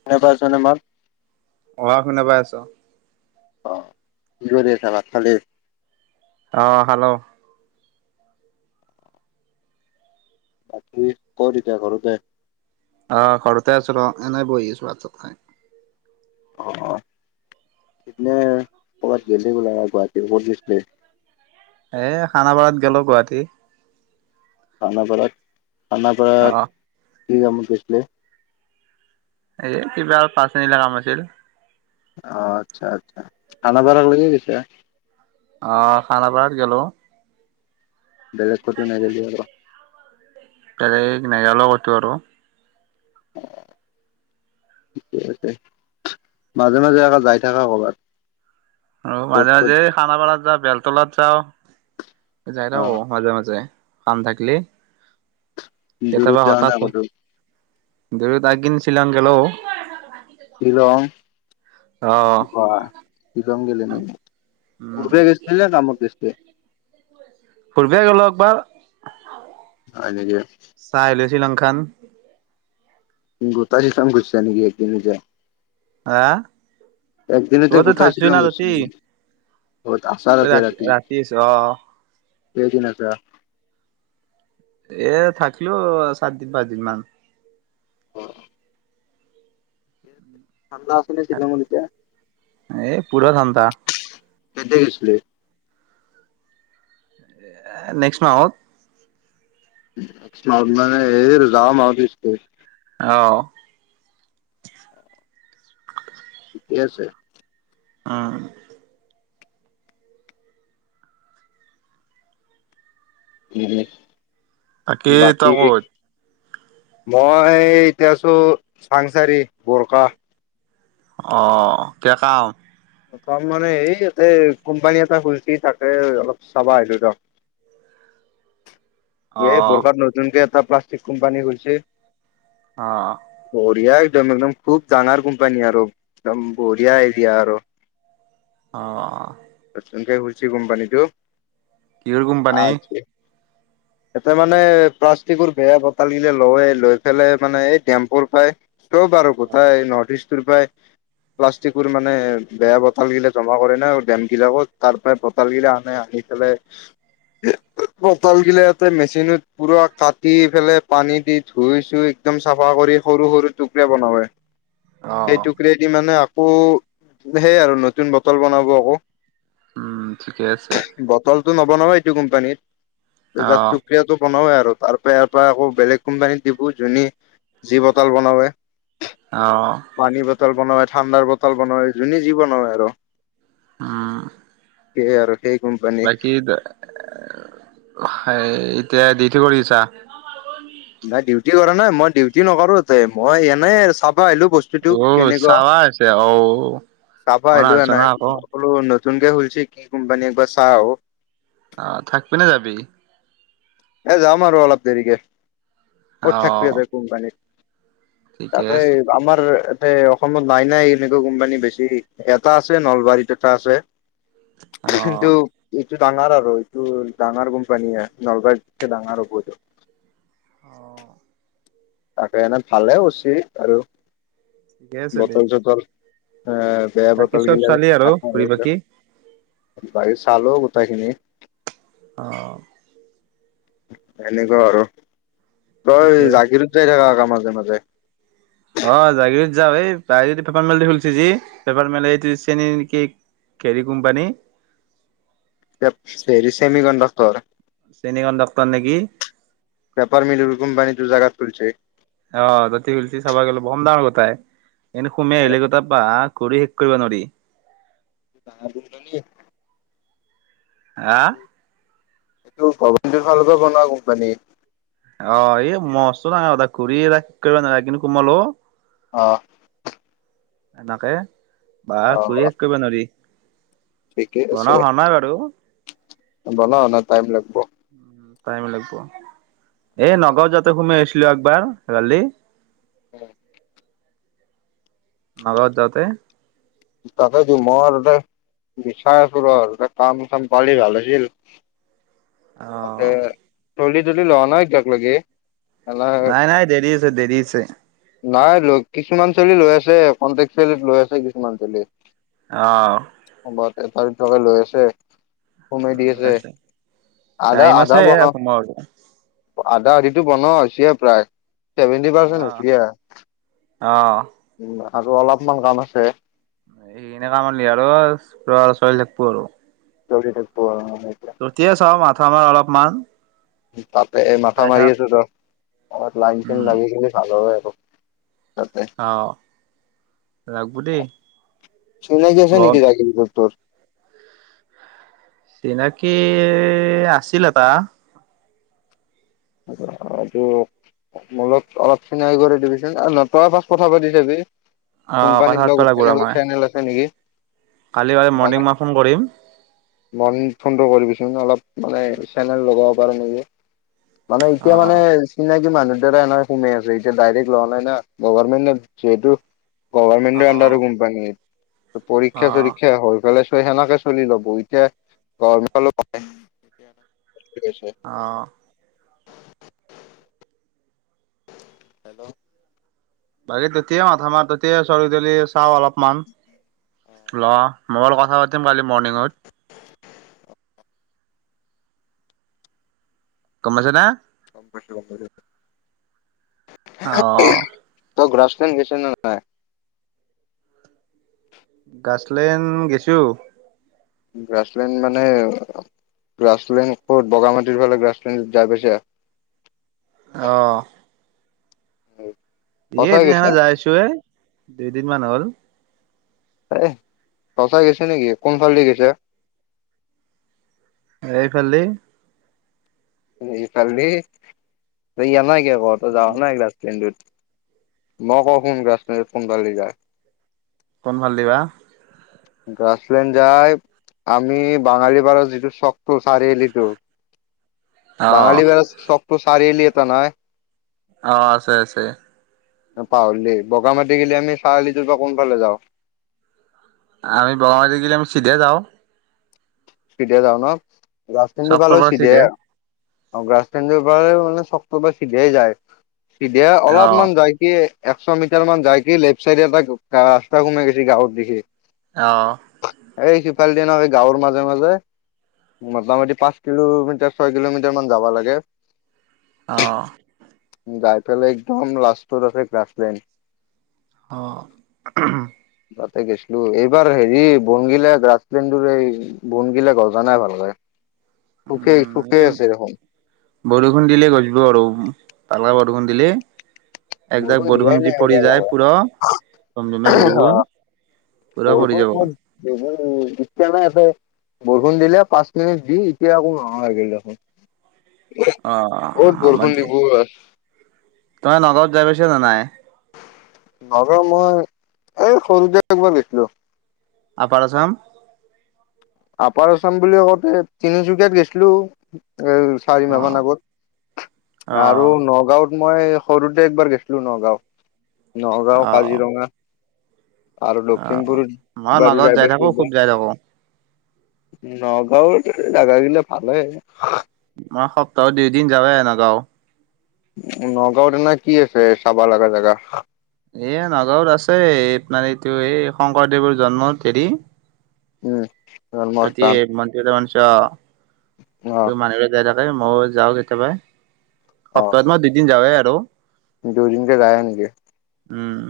শুনা পাইছা নে মাত অঁ শুনা পাই আছো অ কি কৰি আছে ভাত খালে অঁ হেল্ল' বাকী কত এতিয়া ঘৰতে আহ ঘৰতে আছো ৰ এনেই বহি আছো আচত ন [unintelligible] অঁ অঁ বলা গুৱাহাটী বত দি এ খানাপাৰাত গলো গুৱাহাটী খানাপাৰাৰ খানাপাৰাত অ কি আম কেছলে [unintelligible] এ কিবা আৰু পাঁচনিলা কাম আছিল অ আচ্ছা আচ্ছা খান বাৰ লাগ দিছে অ খানাপাৰাত গলো বেলেগ কত নল [unintelligible] বেলেগ নাই লগ কতো আৰু [unintelligible] আছে মাজে মাজে আকৌ যাই থাকা কবাত অঁ মাজে মাজে খানাপাৰাত য বেল টলাত যাও যাই ন অ মাজে মাজে কাম থাকিলেই দূৰত যোৱা নাই কতো দৰিতাগিন শিলাংকল' [unintelligible] শ্বিলং বাহ শ্বিলং গলে ন উম পূৰা গৈছিলে আমাৰ দেশে [unintelligible] ফুৰিব গলো একবাৰ অ দেক শ্ৰীলংখান গোতাজিতাম গৈছিলা নেকি একদিন যায় আহ একদিনতে গোটাইছিলো গ বত তই আছাৰতে ৰাতি আহিছ অ সেইদিনা আছে এ থাকিলো সাতদিন পাঁচদিন মান হয় ঠাণ্ডা আছে নে শ্বিলঙত এতিয়া? এই পুৰা থান্তা কেতিয়া গৈছিলি নেক্স মাহত মানে এই যাম আৰু পিছ অ ঠিকে আছে অ [unintelligible] তাকেই ত বাকী ক'ত মই এতিয়া আছো চাংচাৰি বৰকা অঁ এতিয়া ক থম মানে হে তাতে কোম্পানী এটা খুলচি তাকে অলপ চাবা আহিল ত অ এই বোৰখা নতুনকে প্লাষ্টিক কোম্পানী গৈছে অ বৰিয়া একদম একদম খুব ডাঙাৰ কোম্পানী আৰু একদম বঢ়িয়া এৰিয়া আৰু অ চোনকে খোলিছে কোম্পানীটো কিহৰ কোম্পানী এতে মানে প্লাষ্টিকৰ বেয়া বটল গিলে লয় লৈ পেলাই মানে এই ডেম্পোৰ পাই চব বাৰ কথা নৰ্থ ইষ্ট প্লাষ্টিক বোৰ মানে বেয়া বতল বিলাক জমা কৰে না বিলাকত তাৰ পৰা বটাল গিলা আনে আনি পেলাই বটাল গিলাতে মেচিনত পুৰা কাটি পেলাই পানী দি ধুই চুই একদম চাফা কৰি সৰু সৰু টুকুৰা বনোৱা হয় অ সেই টুকৰেদি মানে আকৌ সেই আৰু নতুন বটল বনাব আকৌ উম ঠিকে আছে টো নব নাও এইটো কোম্পানীত অ যা প্ৰক্ৰিয়াতটো বনাও ইয়াত তাৰ পৰা ইয়াৰ পৰা আকৌ বেলেগ কোম্পানীত দিবো যু যি বটাল বনওে অ পানী বটল বনোৱা ঠাণ্ডাৰ বটল বনোৱাৰ যোনে যি বনাই আৰু উম সে আৰু সেই কোম্পানী বাকী সেইত তিয়া দিউতি কৰি আছা। নাই দিউ- টি কৰা নাই মই ডিউটি নকৰো মই এনে চাব ব আহিলো বস্তুতো অ কেনেকুৱা চাবা হৈছে অ চাব অনা আহিলো চনা এনেই আকৌ সকলো তুনকে খুলিছে কি কোম্পানী একবাৰ চাও। অ থাকবি না যাবি। এ যাম আৰু অলপ দেৰিকে ক'ত অ থাকবি ইয়াতে কোম্পানীত ঠিকে তাতে আছে আমাৰ তে অসমত নাই নাই এনেকুৱা কোম্পানী বেছি এটা আছে নলবাৰীত এটা আছে। অ কিন্তু এইটো ডাঙৰ আৰু এইটো ডাঙৰ কোম্পানী নলবাৰ- ডাঙৰ ওপৰতো অ তাকে এনে ভালে উৰচি আৰু ঠিকে আছে দে বতল ছতল হে বেয়া বাকী বতল চব গিলা চালি আৰু ঘূৰি [unintelligible] বাকি বায়ি চালো গোটেই খিনি অ এনেকুৱা আৰু ৰ এ ঠিকে জাগিৰোতে থাকা কাম মাজে মাজে অ জাগিৰোত যাও এই তাইদি পেপাৰ মেলটো খুলিছে যি পেপাৰ মেল এইটো চেনী নেকি হেৰি কোম্পানী চেৰি চেমি কণ্ডক্টৰ চেনী কণ্ডাক্টৰ নেকি। পেপাৰ মিলৰ কোম্পানীটো জাগাত খুলিছে। অ জতি গলচি চাব গলে বম দাম লব তাই এনেই সুমাই আহিলে গটা বাত কৰি শেষ কৰিব নোৱাৰি। [unintelligible] আ এইটো ভৱনটো নিজৰ ফালৰ পৰা বনোৱা কোম্পানী। অ এই মস্তো ডাঙা ত ঘূৰি ৰা কৰিব না কিন্তু কোমল অ অ এনাকে বা অ ঘূৰি শেষ কৰিব নোৱাৰি। ঠিকে বনা হোৱা নাই বাৰু। বনাই হোৱা নাই টাইম লাগিব। টাইম লাগিব। এ নগাঁৱত যাওঁতে সোমে আহিছি লো একবাৰ কালি। উম। নগাঁৱত যাওঁতে। তাকেই দিওঁ মই আৰু বিচাই আচু ৰ কাম চাম পালি ভাল আছিল। আহ। ছোৱালী -তোৱালি লোৱা নাই এতিয়াক লাগি। নাই -নাই দেৰি আছে দেৰি আছে। নাই লৈ কিছুমান ছোৱালী লৈ আছে কণ্টেক্ট ছোৱালীত লৈ আছে। মালটোলি অহ। এ তাৰি তকে লৈ আছে। সোমাই দি আছে আধা- টাইম আধা আছে বনাৱক, তোমাৰ আধা। এইটো বনোৱা হৈছিয়ে প্ৰায়। ছেভেণ্টি পাৰ্চেণ্ট হৈছেগে আ। অ। উম আৰু অলপমান কাম আছে। এ এনেকা কৰিলি আৰু পোৰা ছোৱালী থাকব আৰু। ছোৱালী থাকব আৰু অ ততিয়া চাওঁ মাথা মাৰ অলপ। মান। তাতে মাথা মাৰি আছোঁ ত অলপ লাইন চাইন উম লাগি থাকিলে ভাল হয় । তাতে অহ লাগব দেই চিনাকি আছে বৰ নেকি [unintelligible] তোৰ। চিনাকি আছিল এটা। এইটো মো লগত অলপ চিনাকি কৰি দিবিচোন ন তই ফাৰ্ষ্ট কথা পাতি চাবি। অহ কথা কোম্পানীত পাতব লগত লাগব ৰ তেনেকুৱা মই চেনেল আছে নেকি। কালি কালি মৰ্ণিং মই ফোন কৰিম মন ফোনটো কৰিবিচোন অলপ মানে চেনেল লগাব। পাৰে নেকি। মানে এতিয়া অহ মানে চিনাকি মানুহ। নহয় সোমাই আছে এতিয়া ডাইৰেক্ট লৱা নাই না গভৰমেণ্টে যিহেতু গভৰমেণ্টেৰ অহ আন্দাৰ কোম্পানী। অহ পৰীক্ষা-চৰীক্ষা হৈ গলে সেনেকে চলি ল'ব এতিয়া গৰম প অঁ। হেল্ল' বাকী তেতিয়াই মাথা মাৰ। তেতিয়াই ছোৱালী টোৱালি চাওঁ অলপমান। লোৱা মৰ কথা পাতিম কালি মৰ্ণিঙত গম পাইছ না? গম পাইছোঁ, গম পাইছোঁ। অ'। অ গ্ৰাছ [unintelligible] গ্ৰাছলেণ্ড গেছো। গ্ৰাছলেণ্ড মানে গ্ৰাছলেণ্ড ক'ত? বগামাটিৰ ফালে গ্ৰাছলেণ্ড যাই পাইছা? আহঁ হয়। এ এদিনা খন যাইছোৱে। দুইদিনমান হ'ল। এ সচা গেছা নেকি? কোনফালদি গেছা? এইফালদি এইফালদি এই এনাই ঘৰতো যাৱা নাই গ্ৰাছলেণ্ডটোত মক শোন গছ মত কোন ফালি যায়। কোন ফালে দি বা? গ্ৰাছলেণ্ড যাই আমি বাঙালী পাৰৰ যিটো চকটো চাৰিআলিটো অ'। বাঙালী পাৰা চকটো চাৰিআলি নাই। অ আছে, আছে। পাহলি বগামাটি গেলি আমি চাৰিআলিটোৰ পৰা কোনফালে যাওঁ? আমি বগামাটি গলে আমি চিধে যাওঁ। চিধে যাও ন? বাছষ্টেণ্ডটোৰ পৰা চকটোৰ লৈ চিধা চিধে। আৰু গ্ৰাছলেণ্ড মানে চকটোৰ পৰা চিধাই যায়। তেতিয়া অ'। অলপমান যায় কি একছ মিটাৰ মান যায় কি লেফ্ট চাইডে এটা ৰাস্তা ঘুমাই গৈছে গাঁৱত দেখি অঁ। এই সিফাল দি নহয় গাওঁৰ মাজ মাজে-মাজে মোটামুটি পাঁচ কিলোমিটাৰ, ছয় কিলোমিটাৰ মান যাবা লাগে। অঁ। গাই পেলাই একদম লাষ্ট তাতে গ্ৰাছলেণ্ড। অ। তাতে গেছলো। এইবাৰ হেৰি বংগীলা গ্ৰাছলেণ্ডৰ এই বন গিলা গজা নাই ভালকে। সুখে উম, সুখে এই আছে দেখোন বৰষুণ দিলে গজিব আৰু তাৰ আগত খুন দিলে একজাক দিয়াই বৰষুণ নাই য পৰি এইবাৰ যায় ভালকে পুৰ ৰমৰমীয়া বৰষুণ---। পুৰা পৰি বৰষুণ যাব। কত দিছে? নাইফ বৰষুণ দিলে পাঁচ মিনিট দি এতিয়া আকৌ নাহ হৈ গ' দেখোন। অ' অত বৰষুণ দিব আই। তই নগাঁওত যাই পাইছা'নে নাই । নৰ মই এই সৰুতে একবাৰ গৈছিলো। আপাৰ আসাম। আপাৰ আছাম বুলি আতে তিনিচুকীয়াত গৈছিলো। এ চাৰি মাহ মান অ', আগত আৰু অ', নগাঁওত--। মই সৰুতে একবাৰ গৈছিলো নগাঁওত। নগাঁও, কাজিৰঙা। আৰু আহ লখিমপুৰত মই মাজত যাই থাকো খুত যাই থাকো। নগাঁওত নাগা গিলা ভালে। মই সপ্তাহত এদিন যাওঁৱে নগাঁও। নগাঁওত এনে কি আছে চাবা লাগা জেগা । এয়া নগাঁৱত আছে আপোনাৰ এইটো এই শংকৰদেৱৰ জন্মত হেৰি। উম। এতি জন্মস্থান মন্দিৰত মান। অ। অ ত মানুহেৰে যায় থাক। মইয় যাওঁ কেতিয়াবা। অ সপ্তাহত মই দুইদিন যাৱাই আৰু---। হেল্ল'। দুদিনকে যায় নেকি। উম।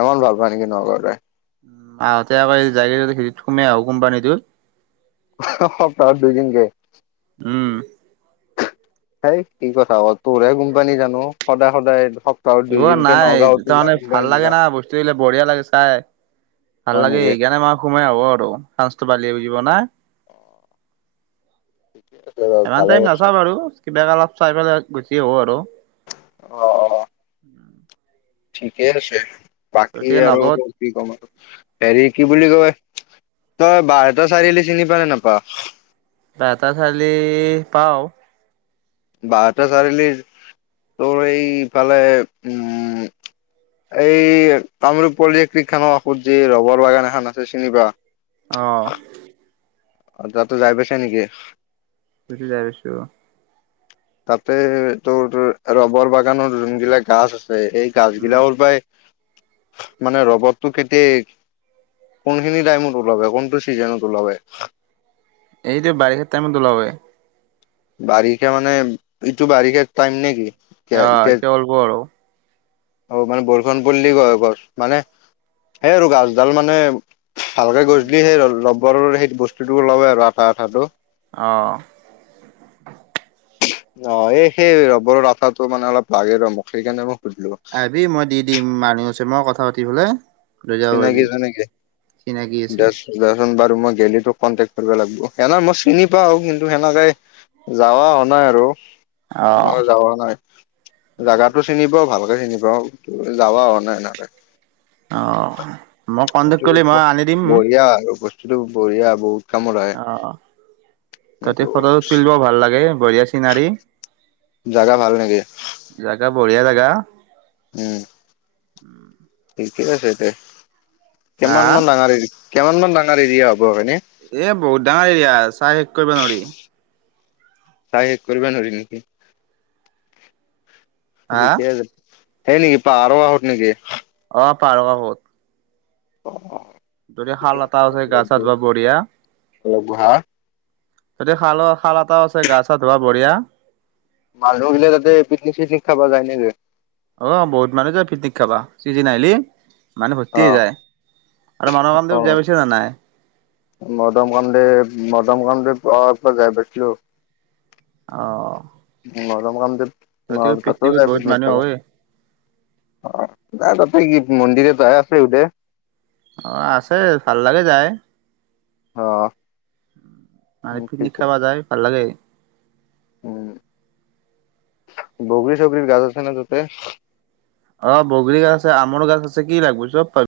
এমান ভাল পায় নেকি নগাঁওতে? উ আহঁতে আকৌ যগিৰোদ খেত সুমাই আহো কোম্পানীটো? সপ্তাহত দুুনি কে। উঁ। হেই কি কথা হ তোৰহে কোম্পানী জানো সদায় সদায়---। সপ্তাহত এইব দুদিনকে নাই নগাঁওতো যা তাৰমানে ভাল কোম্পানীত যা লাগে না বস্তু দিলে বঢ়িয়া লাগে চাই ভাল হয় লাগে নেকি সেইকাৰণে মাৰ সোমাই হ' আৰু। বালিয় যিব না? অ। ইমান টাইম নাচা কৰিছা ব আৰু কিবা কালত---। চাই পেলাই গুচি আহাব আৰু---। অহ অহ। ঠিকে আছে। বাকী গতিকে আৰু নগদ কি ক'ম আৰু হেৰি কি বুলি কয়---। তই বাহটা চাৰিআলি চিনি পাল নে নাপাৱ বটা চালি পাওঁ বটা চাৰিআলিৰ তোৰ এই ইফালে উম এই কামৰূপ পলজেক্ট্ৰিক খানৰ কাষত যি ৰবৰ বাগান এখন আছে চিনি পা আহঁ অ তাতো যাই পাইছে নেকি? যাই পাইছো। তাতে তোৰ ৰবৰ বাগানৰ যোন গিলাক গাছ আছে। এই গাছ উম গিলাও পাই, মানে ৰবতটো কেতিয়াই কোনখিনি টাইমত ওলাব কোনটো চিজনত ওলাব এইটো বাৰিষা টাইমত ওলাব। বাৰিষা মানে ইটো বাৰিষা টাইম নেকি? এতিয়া এতিয়া অতিল ব আৰু আৰু অ মানে বৰষুণ পৰিলে কয় গছ মানে সেই আৰু গছডাল মানে ভালকে উম গছিলি সেই লব ঘৰ ৰ সেই বস্তু টোওৱে আৰু আঠটা আঠটো অঁ অ এই সেই ৰবৰৰ আঠটো মানে অলপ লাগে ৰমোক সেইকাৰণে মোক আহিবি মই দি দিম মানুহ মই কথা পাতি বোলে চিনাকি চিনাকি আছে ডৰশ দ বাৰু মই গেলি তোক কণ্টেক কৰিব লাগিব। এনেহ মই চিনি পাওঁ আৰু কিন্তু টো সেনেকাই যাৱা হ নাই আৰু অ যাৱ নাই, জাগাতটো চিনিব ভাল চিনি পাওঁ যাবা হোৱা নাই এ অঁ! বঢ়িয়া আৰু সেইটোৱে বঢ়িয়া বুত অঁ তাতেতে ফটো তুলিব ভাল লাগে। বঢ়িয়া চিনাৰী জাগা ভাল লাগে । জাগা বঢ়িয়া জেগা। উম। উম। কি বা সাইছে? হা কিমানমান ডাঙৰ এই? কিমান মান ডাঙৰ এৰিয়া? হ'ব হয়নে এ বহুত ডাঙৰ এৰিয়া চাই শেষ কৰিব নোৱাৰি। চাই শেষ কৰিব নোৱাৰি নেকি। [unintelligible] হা সেই নেকি পাৰ আৱত নকি। পাহাৰৰ আৰত। অ অ। যদি শাল এটা আছে গা ছা ধুৱা বঢ়িয়া' হা, ততি শাল। শাল এটা আছে গা চা ধুোৱা বঢিয়া। মানুহ গিলে তাতে পিকনিক চিকনিক খাবা যায় নেকি? অ বহুত মানুহ যাই পিকনিক খাবা চিজিন আহলি। মানুহ অ ভৰ্তি হৈ যায় আৰু মানুহৰ অ কামটো যায় [inaudible] নাই মদম কানডে মদম কানডে পা পৰা যাই পাছিলো। অঁ। ৰম [unintelligible] ন সাত যাই পিকনিক খাব হয় যাই [inaudible] মন্দিৰে [inaudible] অ আছে ভাল লাগে যায়। অঁ। নাই পিকনিক খাবা যায় ভাল লাগে। উম বগৰী চগুৰী গাজ আছে ন তাতে। অ, বগৰী গাছ আছে আমৰ গছ আছে কি লাগব চব পাবি '